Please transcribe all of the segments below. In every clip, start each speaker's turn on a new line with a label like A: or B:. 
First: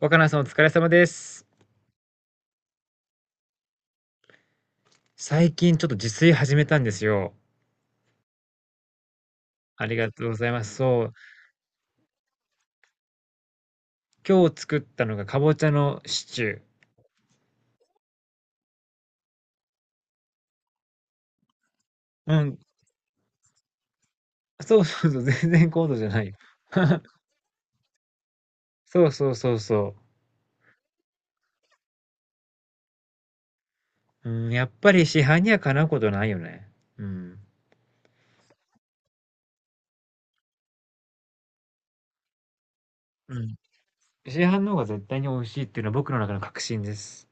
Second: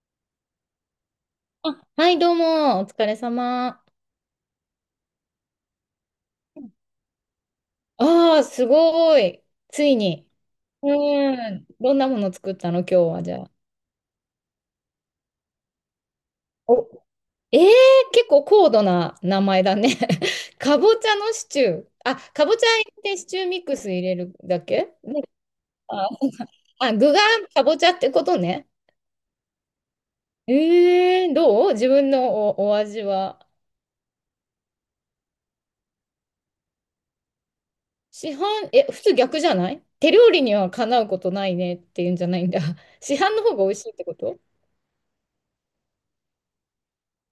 A: 若菜さんお疲れ様です。
B: はい、どうも、お疲れ様。
A: 最近ちょっと自炊始めたんですよ。
B: ああ、すごい。つ
A: あ
B: い
A: りがとう
B: に。
A: ございます。
B: う
A: そう。
B: ーん。どんなもの作ったの、今日は、じゃあ。
A: 今日作ったのがかぼちゃのシチュー。
B: お、えー、結構高度な名前だね。かぼちゃのシチュー。あ、
A: う
B: かぼ
A: ん。
B: ちゃ入れてシチューミックス入れるだけ
A: そう、
B: ね？
A: 全然高度じゃ
B: あ、
A: ないよ。
B: あ、具がかぼちゃってことね。
A: そうそうそうそ
B: どう自分のお味は？
A: う。うん、やっぱり市販にはかなうことないよね。うん。
B: 市販、普通逆じゃない手料理にはかなうことないねっていうんじゃないんだ。市
A: う
B: 販の方
A: ん。
B: が美味しいってこ
A: 市
B: と？
A: 販の方が絶対に美味しいっていうのは僕の中の確信です。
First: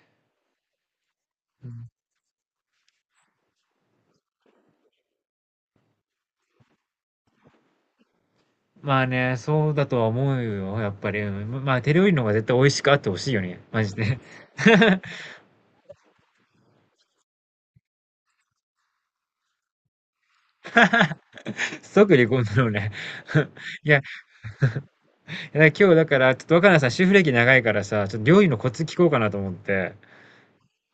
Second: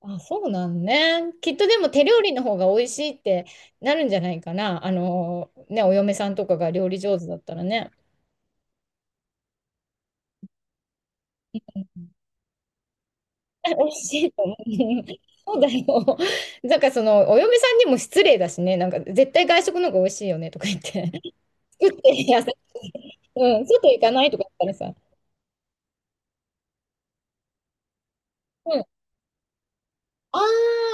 B: あ、そうなんね。きっと
A: う
B: で
A: ん。
B: も手料理の方が美味しいってなるんじゃないかな。あのね、お嫁さんとかが料理上手だったらね。
A: まあね、そうだとは思うよ、やっぱり。うん。まあ手料理の方が絶対美味しくあってほしいよね。マ
B: 美味
A: ジで。
B: しいと思う。そうだよ。なんかその、お嫁さんにも失礼だしね。なんか絶対外食の方が美味しいよねとか言って。作
A: 即
B: っ
A: 離
B: て
A: 婚
B: やせ、
A: だろうね。
B: うん、
A: い
B: 外
A: や、
B: 行かないとか言ったらさ。
A: 今日だから、ちょっと若菜さん、主婦歴長いからさ、ちょっと料理のコ
B: うん。
A: ツ
B: あ
A: 聞こうかなと思って。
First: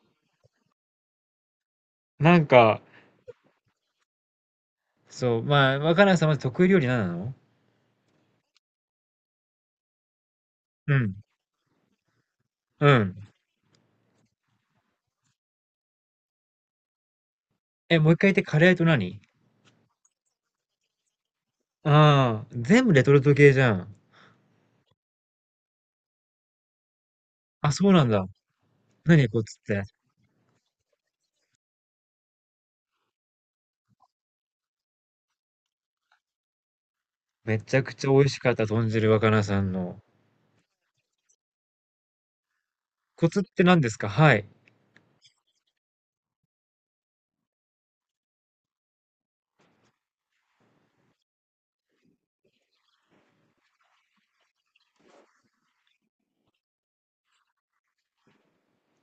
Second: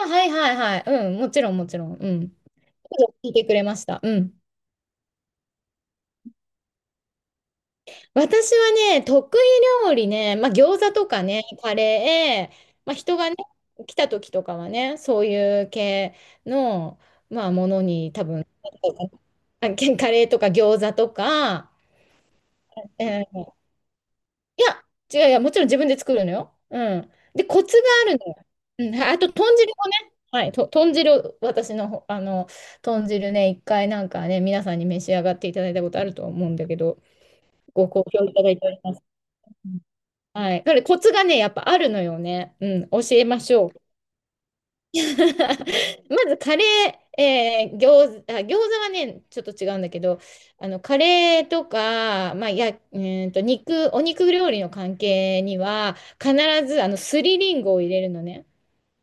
B: あ、はいはいはい。うん、もちろんもちろん。うん。
A: なんか、
B: 聞いてくれました。うん。
A: そう、まあ、若菜さんまず得意料理何なの？
B: 私はね、得意料理ね、まあ、餃子
A: う
B: と
A: ん。
B: かね、カレー、
A: う
B: まあ、
A: ん。
B: 人がね、来た時とかはね、そういう系の、まあ、もの
A: え、もう
B: に
A: 一
B: 多
A: 回言って、
B: 分、
A: カレーと何？
B: カレーとか餃子とか。
A: ああ、全部レ
B: え
A: トルト系
B: ー
A: じゃん。
B: いや、違う、いや、もちろん自分で作るのよ。うん。で、コ
A: あ、
B: ツが
A: そうな
B: あ
A: ん
B: る
A: だ。
B: のよ。うん、あ
A: 何
B: と、
A: コ
B: 豚
A: ツっ
B: 汁
A: て？
B: もね、はい、豚汁、私のほ、あの、豚汁ね、一回なんかね、皆さんに召し上がっていただいたことあると思うんだけど、
A: めちゃ
B: ご
A: く
B: 好
A: ちゃ美
B: 評
A: 味
B: い
A: し
B: ただ
A: かっ
B: い
A: た、
B: ており
A: 豚
B: ます。
A: 汁若菜さんの。
B: はい。だからコツがね、やっぱあるのよね。うん、教え
A: コツ
B: ま
A: っ
B: し
A: て
B: ょ
A: 何
B: う。
A: ですか？はい。
B: まずカレー、餃子はね、ちょっと違うんだけど、あの、カレーとか、まあ、や、うーんと、肉、お肉料理の関係には、必ず、あの、すりりんごを入れるのね。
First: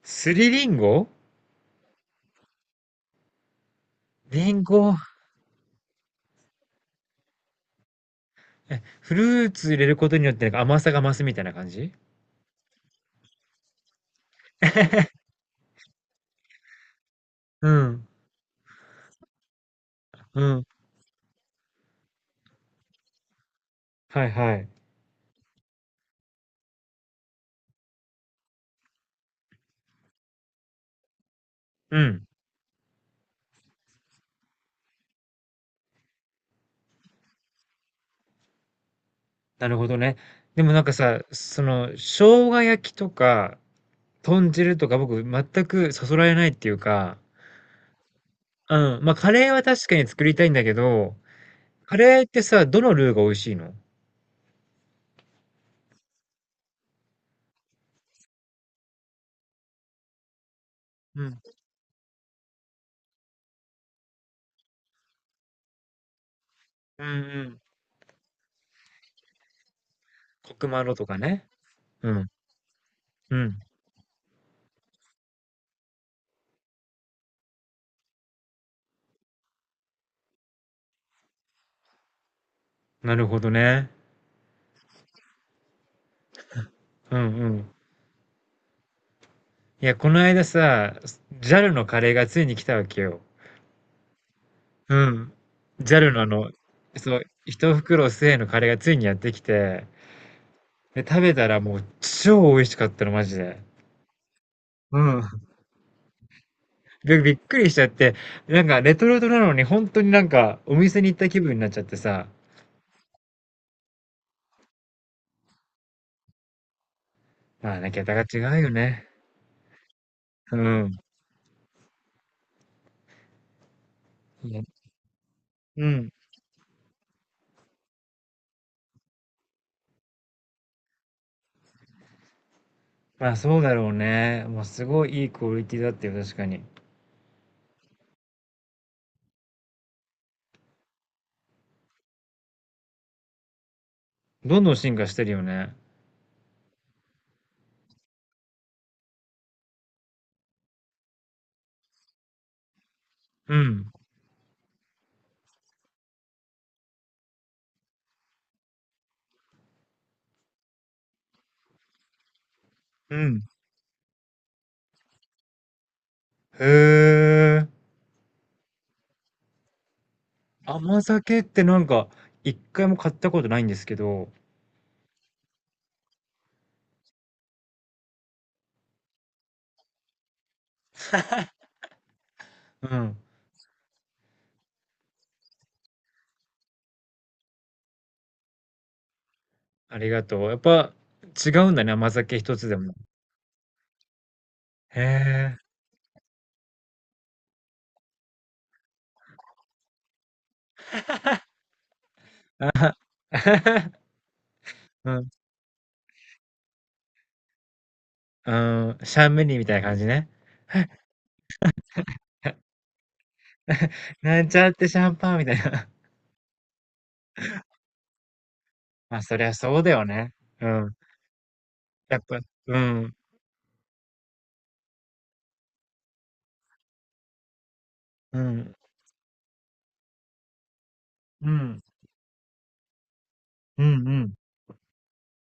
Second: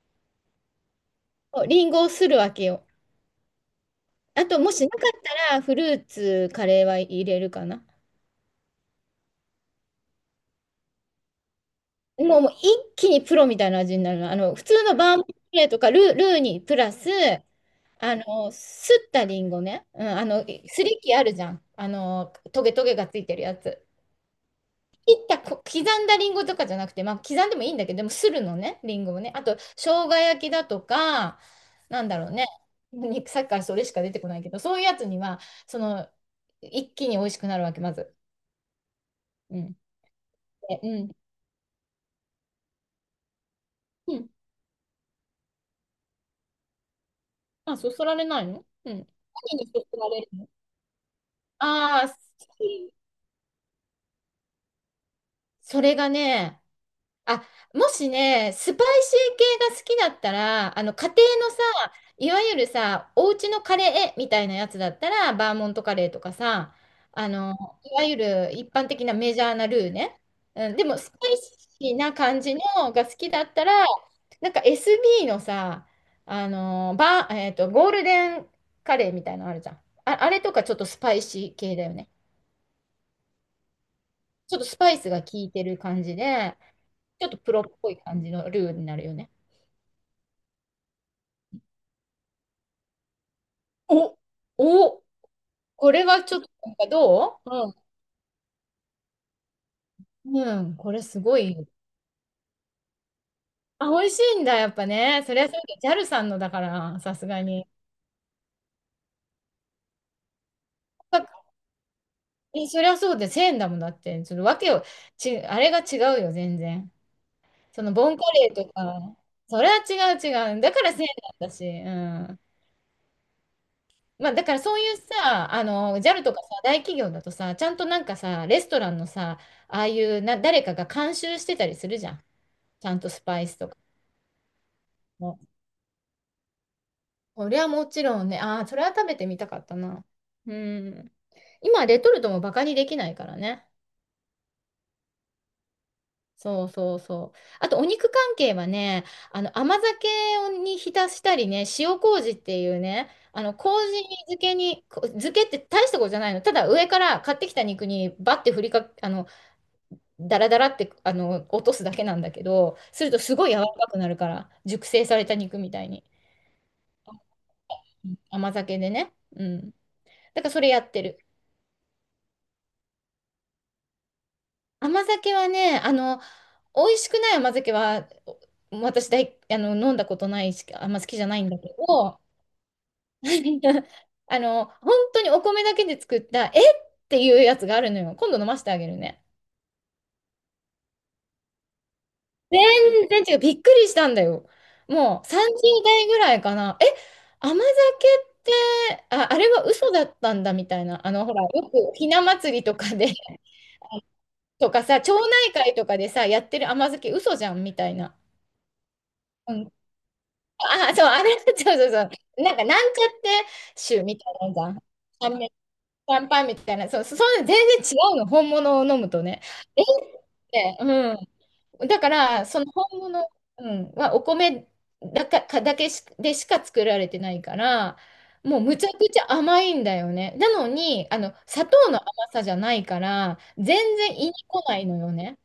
A: すりりんご。
B: そうリンゴをするわけよ。あ
A: り
B: と、
A: ん
B: もしな
A: ご。
B: かったら、フルーツ、カレーは入れるかな。
A: え、フルーツ入れることによってなんか甘さが増すみたいな感じ？
B: もう一気にプロみたいな味になるの。あの、普通のバームクーヘンとかルーにプラス、
A: うん。
B: あの、すったりんごね。うん、あの、
A: うん。
B: すりきあるじゃん。あの、トゲトゲがついてるやつ。
A: はいはい。
B: 切ったこ、刻んだりんごとかじゃなくて、まあ、刻んでもいいんだけど、でも、するのね、りんごをね。あと、生姜焼きだとか、
A: う
B: なんだ
A: ん。
B: ろうね。肉さっきからそれしか出てこないけど、そういうやつには、その、一気に美味しくなるわけ、まず。う
A: な
B: ん。
A: るほどね。でも
B: で、
A: なんか
B: うん。
A: さ、その、生姜焼きとか、
B: うん。
A: 豚汁とか僕全くそそられないっていうか、
B: あ、そそられないの？うん。
A: うん、まあカレーは
B: 何にそ
A: 確か
B: そ
A: に
B: られ
A: 作
B: る
A: りた
B: の？
A: いんだけど、カ
B: ああ、
A: レーってさ、どのルーが美味しいの？
B: それがね、あ、もしね、スパイシー系が好きだったら、あの、家庭
A: うん。
B: のさ、いわゆるさ、お家のカレーみたいなやつだったら、バーモントカレーとかさ、
A: うん
B: あ
A: う
B: の、
A: ん。
B: いわゆる一般的なメジャーなルーね。
A: コク
B: うん、
A: マ
B: で
A: ロ
B: も、
A: と
B: ス
A: か
B: パイ
A: ね。
B: シー
A: う
B: な
A: ん。
B: 感じのが好き
A: う
B: だっ
A: ん。
B: たら、なんか SB のさ、あの、バー、えっと、ゴールデンカレーみたいなのあるじゃん。あ、あれとかちょっとスパイシー系だよね。
A: なるほどね。
B: ちょっとスパイスが効いてる感じで、
A: うんう
B: ちょっとプロっ
A: ん。
B: ぽい感じのルーになるよね。
A: いや、この間さ、ジャルのカレーがついに来たわけよ。
B: お、
A: う
B: お、
A: ん。
B: こ
A: ジャ
B: れ
A: ルの
B: は
A: あ
B: ちょっと
A: の、
B: なんか
A: そう、
B: どう？う
A: 一
B: ん。
A: 袋1のカレーがついにやってきて、
B: うん、これ
A: で、
B: す
A: 食べ
B: ご
A: た
B: い
A: ら
B: よ。
A: もう超美味しかったの、マジで。
B: あ、美味しいんだ、やっぱ
A: う
B: ね。そり
A: ん。
B: ゃそうだ。ジャルさんのだから、さす
A: びっ
B: が
A: く
B: に。
A: りしちゃって、なんかレトルトなのに本当になんかお店に行った気
B: か
A: 分になっちゃってさ、
B: そりゃそうで、1000だもんだって。ちょっとわけを、あれが違うよ、全然。
A: まあ
B: そ
A: ね、
B: のボ
A: 桁
B: ン
A: が
B: カ
A: 違
B: レー
A: う
B: と
A: よね。
B: か、それは違う
A: う
B: 違う。だから
A: ん。
B: 0なんだし、うん。まあ、だから
A: ね。
B: そういうさ、あ
A: う
B: の、
A: ん。
B: ジャルとかさ、大企業だとさ、ちゃんとなんかさ、レストランのさ、ああいうな、誰かが監修してたりするじゃん。ちゃんとス
A: まあ
B: パイス
A: そう
B: と
A: だ
B: か
A: ろうね。まあすごいいい
B: も。
A: クオリティだったよ、確かに。
B: それはもちろんね、ああ、それは食べてみたかったな。うん。今、レトルトもバカにできないからね。
A: どんどん進化してるよね。
B: そうそうそう。あと、お肉関係はね、あの、甘酒に浸したりね、塩麹っていうね、あの、
A: う
B: 麹
A: ん。
B: 漬けに、こ漬けって大したことじゃないの。ただ、上から買ってきた肉にバッて振りか、あの、ダラダラってあの落とすだけなんだけど、する
A: う
B: とす
A: ん。
B: ごい柔らかくなるから、熟成された肉みたいに。
A: へえ。
B: うん、甘酒でね。うん。だからそれやっ
A: 甘
B: てる。
A: 酒ってなんか一回も買ったことないんですけど、
B: 甘酒はね、あの、美味しくない甘酒は、お私大あの、飲んだことないし、あんま好きじゃないんだけど、
A: うん。
B: あの、本当にお米だけで作った、っていうやつがあるのよ。今度飲ませてあげるね。
A: ありがとう。やっぱ違うんだね、甘酒一つでも。
B: 全然違う。びっくりしたんだよ。
A: へ
B: もう
A: え。
B: 30代ぐらいかな。え、甘酒って、あ、あれは嘘だったんだみたいな。あの、ほら、よくひな祭りとかで とかさ、
A: う
B: 町
A: ん。
B: 内会とかでさ、やってる甘酒嘘じゃんみたいな。
A: うん、シャンメ
B: う
A: リーみ
B: ん、
A: たいな感じね。
B: あ、そう、あれ、そうそうそう。なんか、なんちゃって酒み たい
A: な
B: な
A: ん
B: の
A: ち
B: じゃ
A: ゃっ
B: ん。
A: てシャン
B: ャ
A: パ
B: ン
A: ンみ
B: メシ
A: たいな。
B: ャンパンみたいな。そう、そういうの全然違うの。本物を飲 む
A: まあ、
B: と
A: そ
B: ね。
A: りゃそ
B: え
A: う
B: っ
A: だよね。う
B: て、
A: ん。
B: うん。だか
A: やっぱ
B: ら、その
A: う
B: 本
A: ん、
B: 物、うん、はお米だか、かだけし、でしか作られてないから、
A: う
B: もう
A: ん、
B: むちゃくちゃ甘いんだよね。なのに、あの、
A: う
B: 砂
A: ん、
B: 糖の甘さじゃないから、全
A: うんう
B: 然胃
A: ん。
B: に来ないのよね。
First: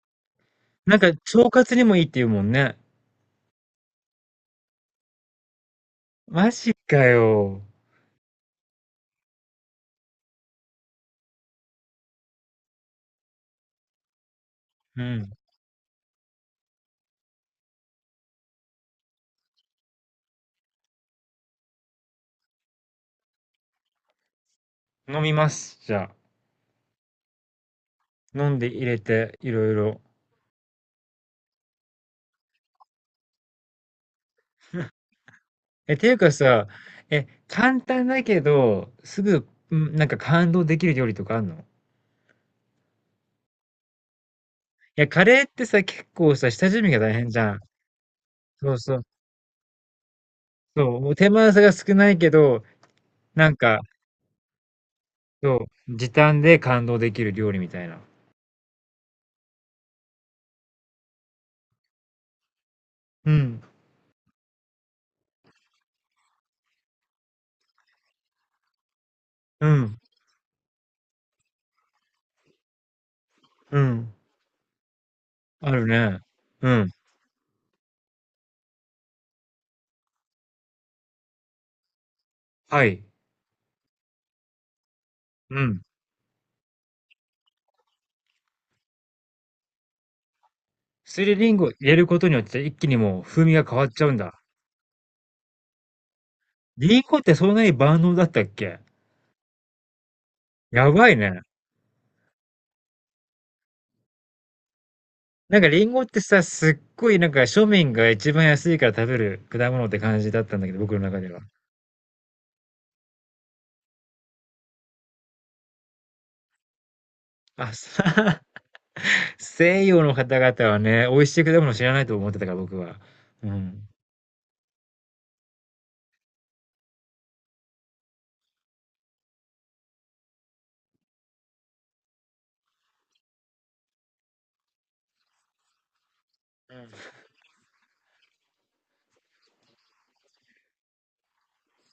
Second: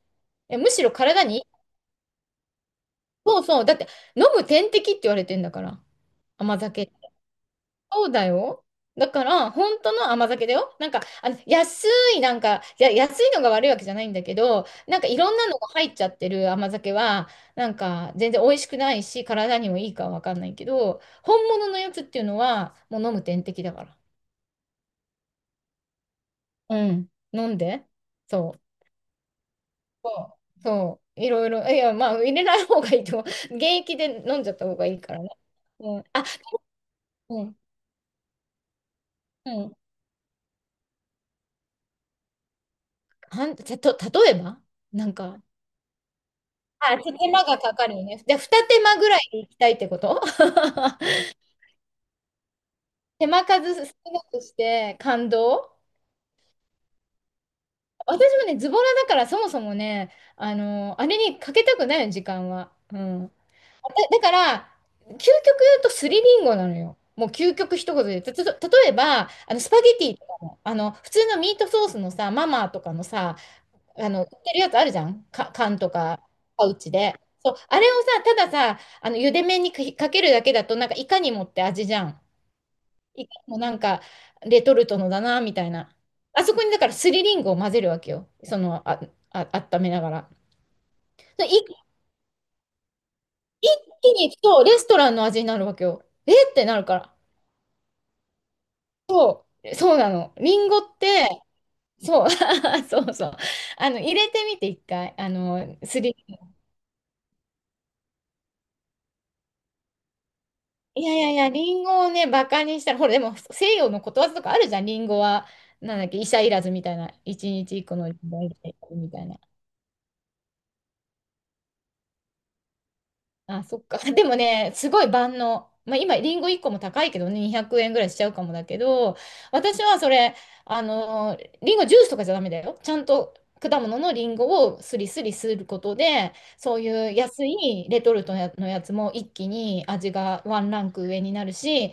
B: いやむしろ
A: なんか
B: 体に、
A: 腸活にもいいって言うもんね。
B: そうそう、だって飲む点滴って言われてんだから、
A: マ
B: 甘
A: ジ
B: 酒。
A: かよ。
B: そうだよ。だから、本当の甘酒だよ。なんか、あの、安い、なんか、いや、安いのが悪いわけじゃないんだけど、なん
A: う
B: かいろ
A: ん、
B: んなのが入っちゃってる甘酒は、なんか全然美味しくないし、体にもいいかはわかんないけど、本物のやつっていうのは、もう飲む点滴だから。
A: 飲みます、じゃあ。
B: うん。飲んで。
A: 飲
B: そ
A: ん
B: う。
A: で入れて、いろいろ。
B: そう。そう。いろいろ。いや、まあ、入れない方がいいと思う。現役で飲んじゃった方がいいからね。
A: え、
B: うん。
A: ていう
B: あ、
A: かさ、え、
B: うん。
A: 簡単だけど、すぐ、
B: うん。
A: うん、なんか感動できる料理とかあんの？
B: はん、じゃと、例えば
A: い
B: な
A: や、
B: ん
A: カレ
B: か、
A: ーってさ、結構さ、下準備
B: あ、
A: が
B: ちょ
A: 大
B: っと
A: 変
B: 手
A: じ
B: 間
A: ゃ
B: が
A: ん。
B: かかるよね。じゃあ、二
A: そう
B: 手
A: そ
B: 間
A: う。
B: ぐらい行きたいってこと？
A: そ う、手間さが少ないけど、
B: 手間
A: なん
B: 数
A: か、
B: 少なくして感
A: そ
B: 動。
A: う、時短で感動できる料理みたいな。
B: 私もね、ズボラだからそもそもね、あの、あれにかけたくないの、時間は。うん。
A: う
B: だ、
A: ん、
B: だから、究極言うとスリリンゴなのよ。もう究極一言で。例えば、あの、
A: う
B: スパゲ
A: ん、
B: ティとかも、あの、普通のミートソースのさ、ママとかのさ、
A: う
B: あ
A: ん。
B: の、売ってるやつあるじゃん。か、
A: あ
B: 缶
A: る
B: と
A: ね。
B: か、パ
A: う
B: ウ
A: ん。
B: チで。そう、あれをさ、たださ、あの、茹で麺にかけるだけだと、なんか、いかにもって味じゃん。
A: はい。
B: いかにもなんか、レトルトのだな、み
A: う
B: たい
A: ん。
B: な。あそこに、だから、すりりんごを混ぜるわけよ。その、あ、温めながら。
A: すり
B: で
A: りん
B: 一
A: ご入れることによって一気にもう風味が変わっちゃう
B: 気
A: ん
B: に行
A: だ。
B: くと、レストランの味になるわけよ。えってなる
A: りん
B: か
A: ごってそんなに万能だったっけ？
B: ら。そうなの。りんご
A: や
B: っ
A: ばい
B: て、
A: ね。
B: そう、そうそう。あの、入れてみて、一回。あ
A: なんか
B: の、
A: りん
B: す
A: ごっ
B: り。
A: てさ、すっごいなんか庶民が一番安いから食べる果物って感じだったんだけど、僕の
B: いやい
A: 中で
B: やい
A: は。
B: や、リンゴをね、バカにしたら、ほら、でも西洋のことわざとかあるじゃん、リンゴは、なんだっけ、医者いらずみたいな、一
A: あ、
B: 日一個のリンゴ
A: さ、
B: はいらずみたい な。
A: 西洋の方々はね、美味しい果物知らないと思ってたから僕は。う
B: あ、そっ
A: ん。
B: か。でもね、すごい万能。まあ、今、リンゴ1個も高いけどね、200円ぐらいしちゃうかもだけど、私はそれ、あの、リンゴジュースとかじゃダメだよ。ちゃんと果物のリンゴをスリスリすることで、そういう安いレトルトのやつも一気に味がワンランク上になるし、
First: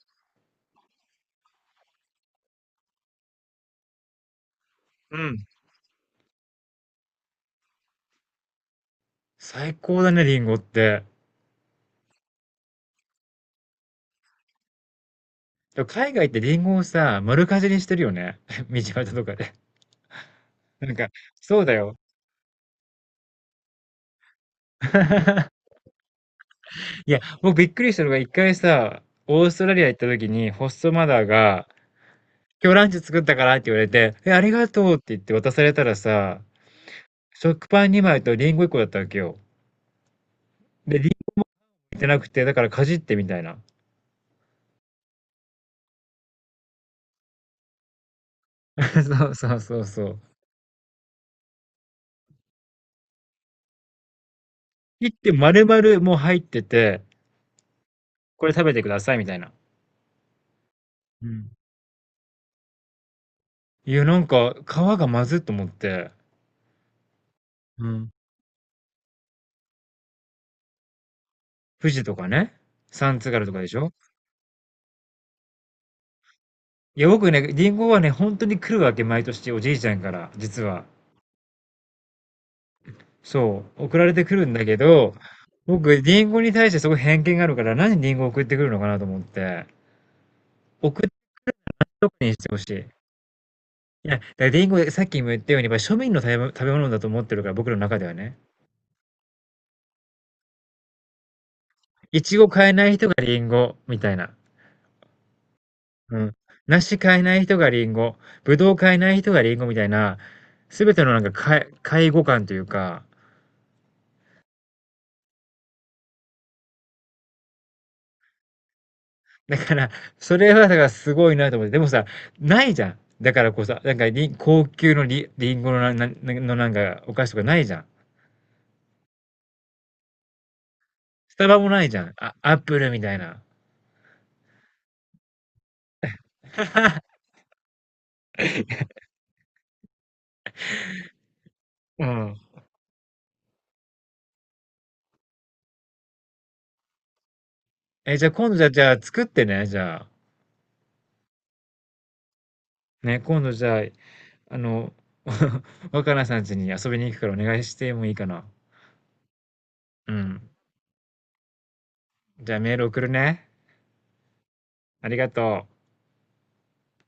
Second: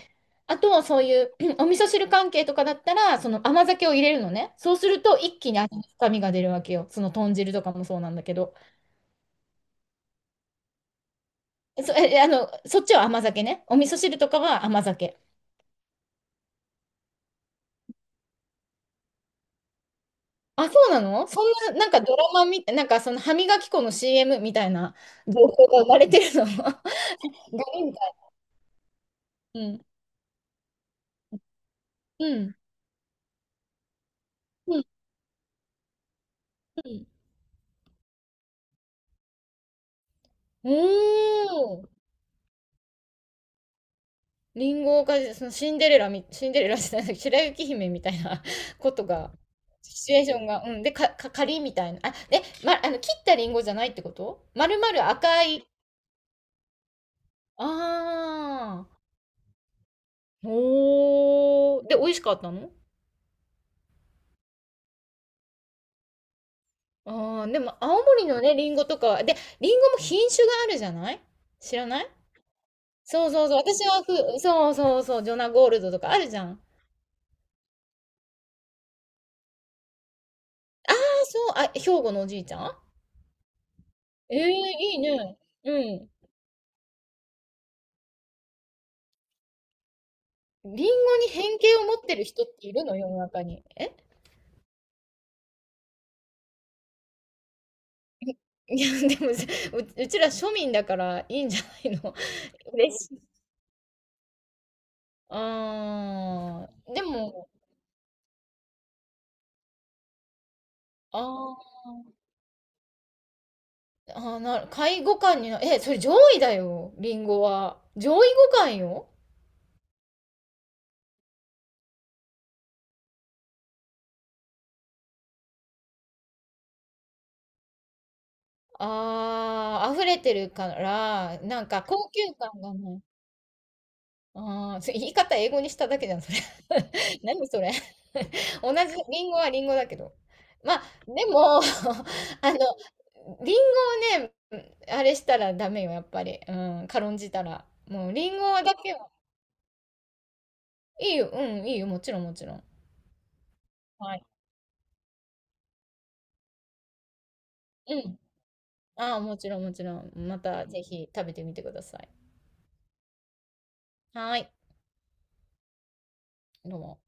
B: あと、そういう お味噌汁関係とかだったら、その甘酒を入れるのね。そうする
A: う
B: と
A: ん。
B: 一気に味の深みが出るわけよ。その豚汁とかもそうなんだけど。
A: 最高だね、リンゴって。
B: そ、え、あの、そっちは甘酒ね。お味噌汁とかは甘酒。
A: でも海外ってリンゴをさ、丸かじりしてるよね。道端とかで。
B: あ、そ
A: な
B: う
A: ん
B: な
A: か、
B: の？そん
A: そうだ
B: な、なん
A: よ。
B: かドラマみたい、なんかその歯磨き粉の CM みたいな情報が生まれてるの。ガ
A: いや、僕びっ
B: リ
A: く
B: み
A: りした
B: た
A: の
B: い
A: が一回さ、オース
B: な。う
A: トラリ
B: ん。
A: ア行った時にホストマザーが、
B: うん。
A: 今日ランチ作ったからって言われて、え、ありが
B: う
A: と
B: ん。
A: うって言って渡されたらさ、
B: うん。
A: 食パン2枚とリンゴ1個だったわけよ。
B: お
A: で、リンゴ
B: ー。
A: 入ってなくて、だからかじってみたいな。
B: リンゴが、そのシンデレラじゃない、白雪姫みたいな こと
A: そ
B: が、
A: うそうそうそ
B: シチュ
A: う。
B: エーションが、うん。で、仮みたいな。あ、ま、あの、切ったリンゴじゃないってこと？丸
A: 切
B: 々
A: って
B: 赤
A: 丸
B: い。
A: 々もう入ってて、これ食べて
B: あ
A: くださいみたいな。
B: ー。
A: うん。
B: おー。で、美味しかったの？
A: いや、なんか、皮がまずっと思って。
B: ああ、でも
A: う
B: 青
A: ん。
B: 森のね、リンゴとかは、で、リンゴも品種があるじゃない？知ら
A: 富
B: な
A: 士
B: い？
A: とかね、三
B: そ
A: 津
B: うそ
A: 軽
B: う
A: と
B: そう。
A: かでし
B: 私
A: ょ？
B: はそうそうそう、ジョナゴールドとかあるじゃん。あ、
A: いや、僕ね、リンゴはね、本当に来るわけ、毎年、おじいちゃんから、実は。
B: そう、あ、兵庫のおじいちゃん？
A: そう、送られてく
B: え
A: る
B: えー、
A: んだけ
B: いい
A: ど、
B: ね。う
A: 僕、
B: ん。
A: リンゴに対してすごい偏見があるから、何リンゴ送ってくるのかなと思って、
B: リン
A: 送って
B: ゴに偏見を持っ
A: とこ
B: てる
A: にし
B: 人っ
A: てほし
B: てい
A: い。
B: るの？世の中に。え？
A: いや、だからリンゴ、さっきも言ったように、まあ庶民の食べ物だと思ってるから、僕の中ではね。
B: いや、でもさ、うちら庶民だからいいんじゃないの？
A: いちご買え ない
B: 嬉
A: 人
B: し
A: が
B: い。
A: リンゴ、みたいな。うん。
B: あー
A: 梨
B: で
A: 買えない
B: も、
A: 人がリンゴ、ぶどう買えない人がリンゴみたいな、すべての
B: あ
A: なんか、
B: ー
A: 介護感というか、
B: あー、なる、下位互換にな、え、それ上位だよ、リンゴは。上位互換よ。
A: だから、それはだからすごいなと思って、でもさ、ないじゃん。だからこうさ、なんかり高級のリンゴのな、な、なのなんかお菓子とかないじゃん。
B: ああ、溢れてるか
A: ス
B: ら、
A: タバ
B: なん
A: もな
B: か
A: いじゃ
B: 高
A: ん。
B: 級
A: あ、アッ
B: 感が
A: プル
B: ね
A: み
B: い。
A: たいな。
B: ああ、それ言い方英語にしただけじゃん、それ。何それ。同じ、リンゴはリンゴだけど。まあ、でも、
A: うん。
B: あの、リンゴをね、あれしたらダメよ、やっぱり。うん、軽んじたら。もう、
A: え、じゃ
B: リ
A: あ
B: ン
A: 今
B: ゴ
A: 度
B: だ
A: じゃ
B: け
A: あ
B: は、
A: 作ってね、じゃあ。
B: いいよ、うん、いいよ、もちろん、もちろん。
A: ね、今度じゃあ、
B: はい。
A: あの、若菜さん家に遊びに行くからお願いして
B: う
A: もいい
B: ん。
A: かな。
B: ああ、もちろん、もちろ
A: う
B: ん。ま
A: ん。
B: た、ぜひ食べてみてください。
A: じゃあメール送るね。
B: はい。
A: ありがとう。
B: どうも。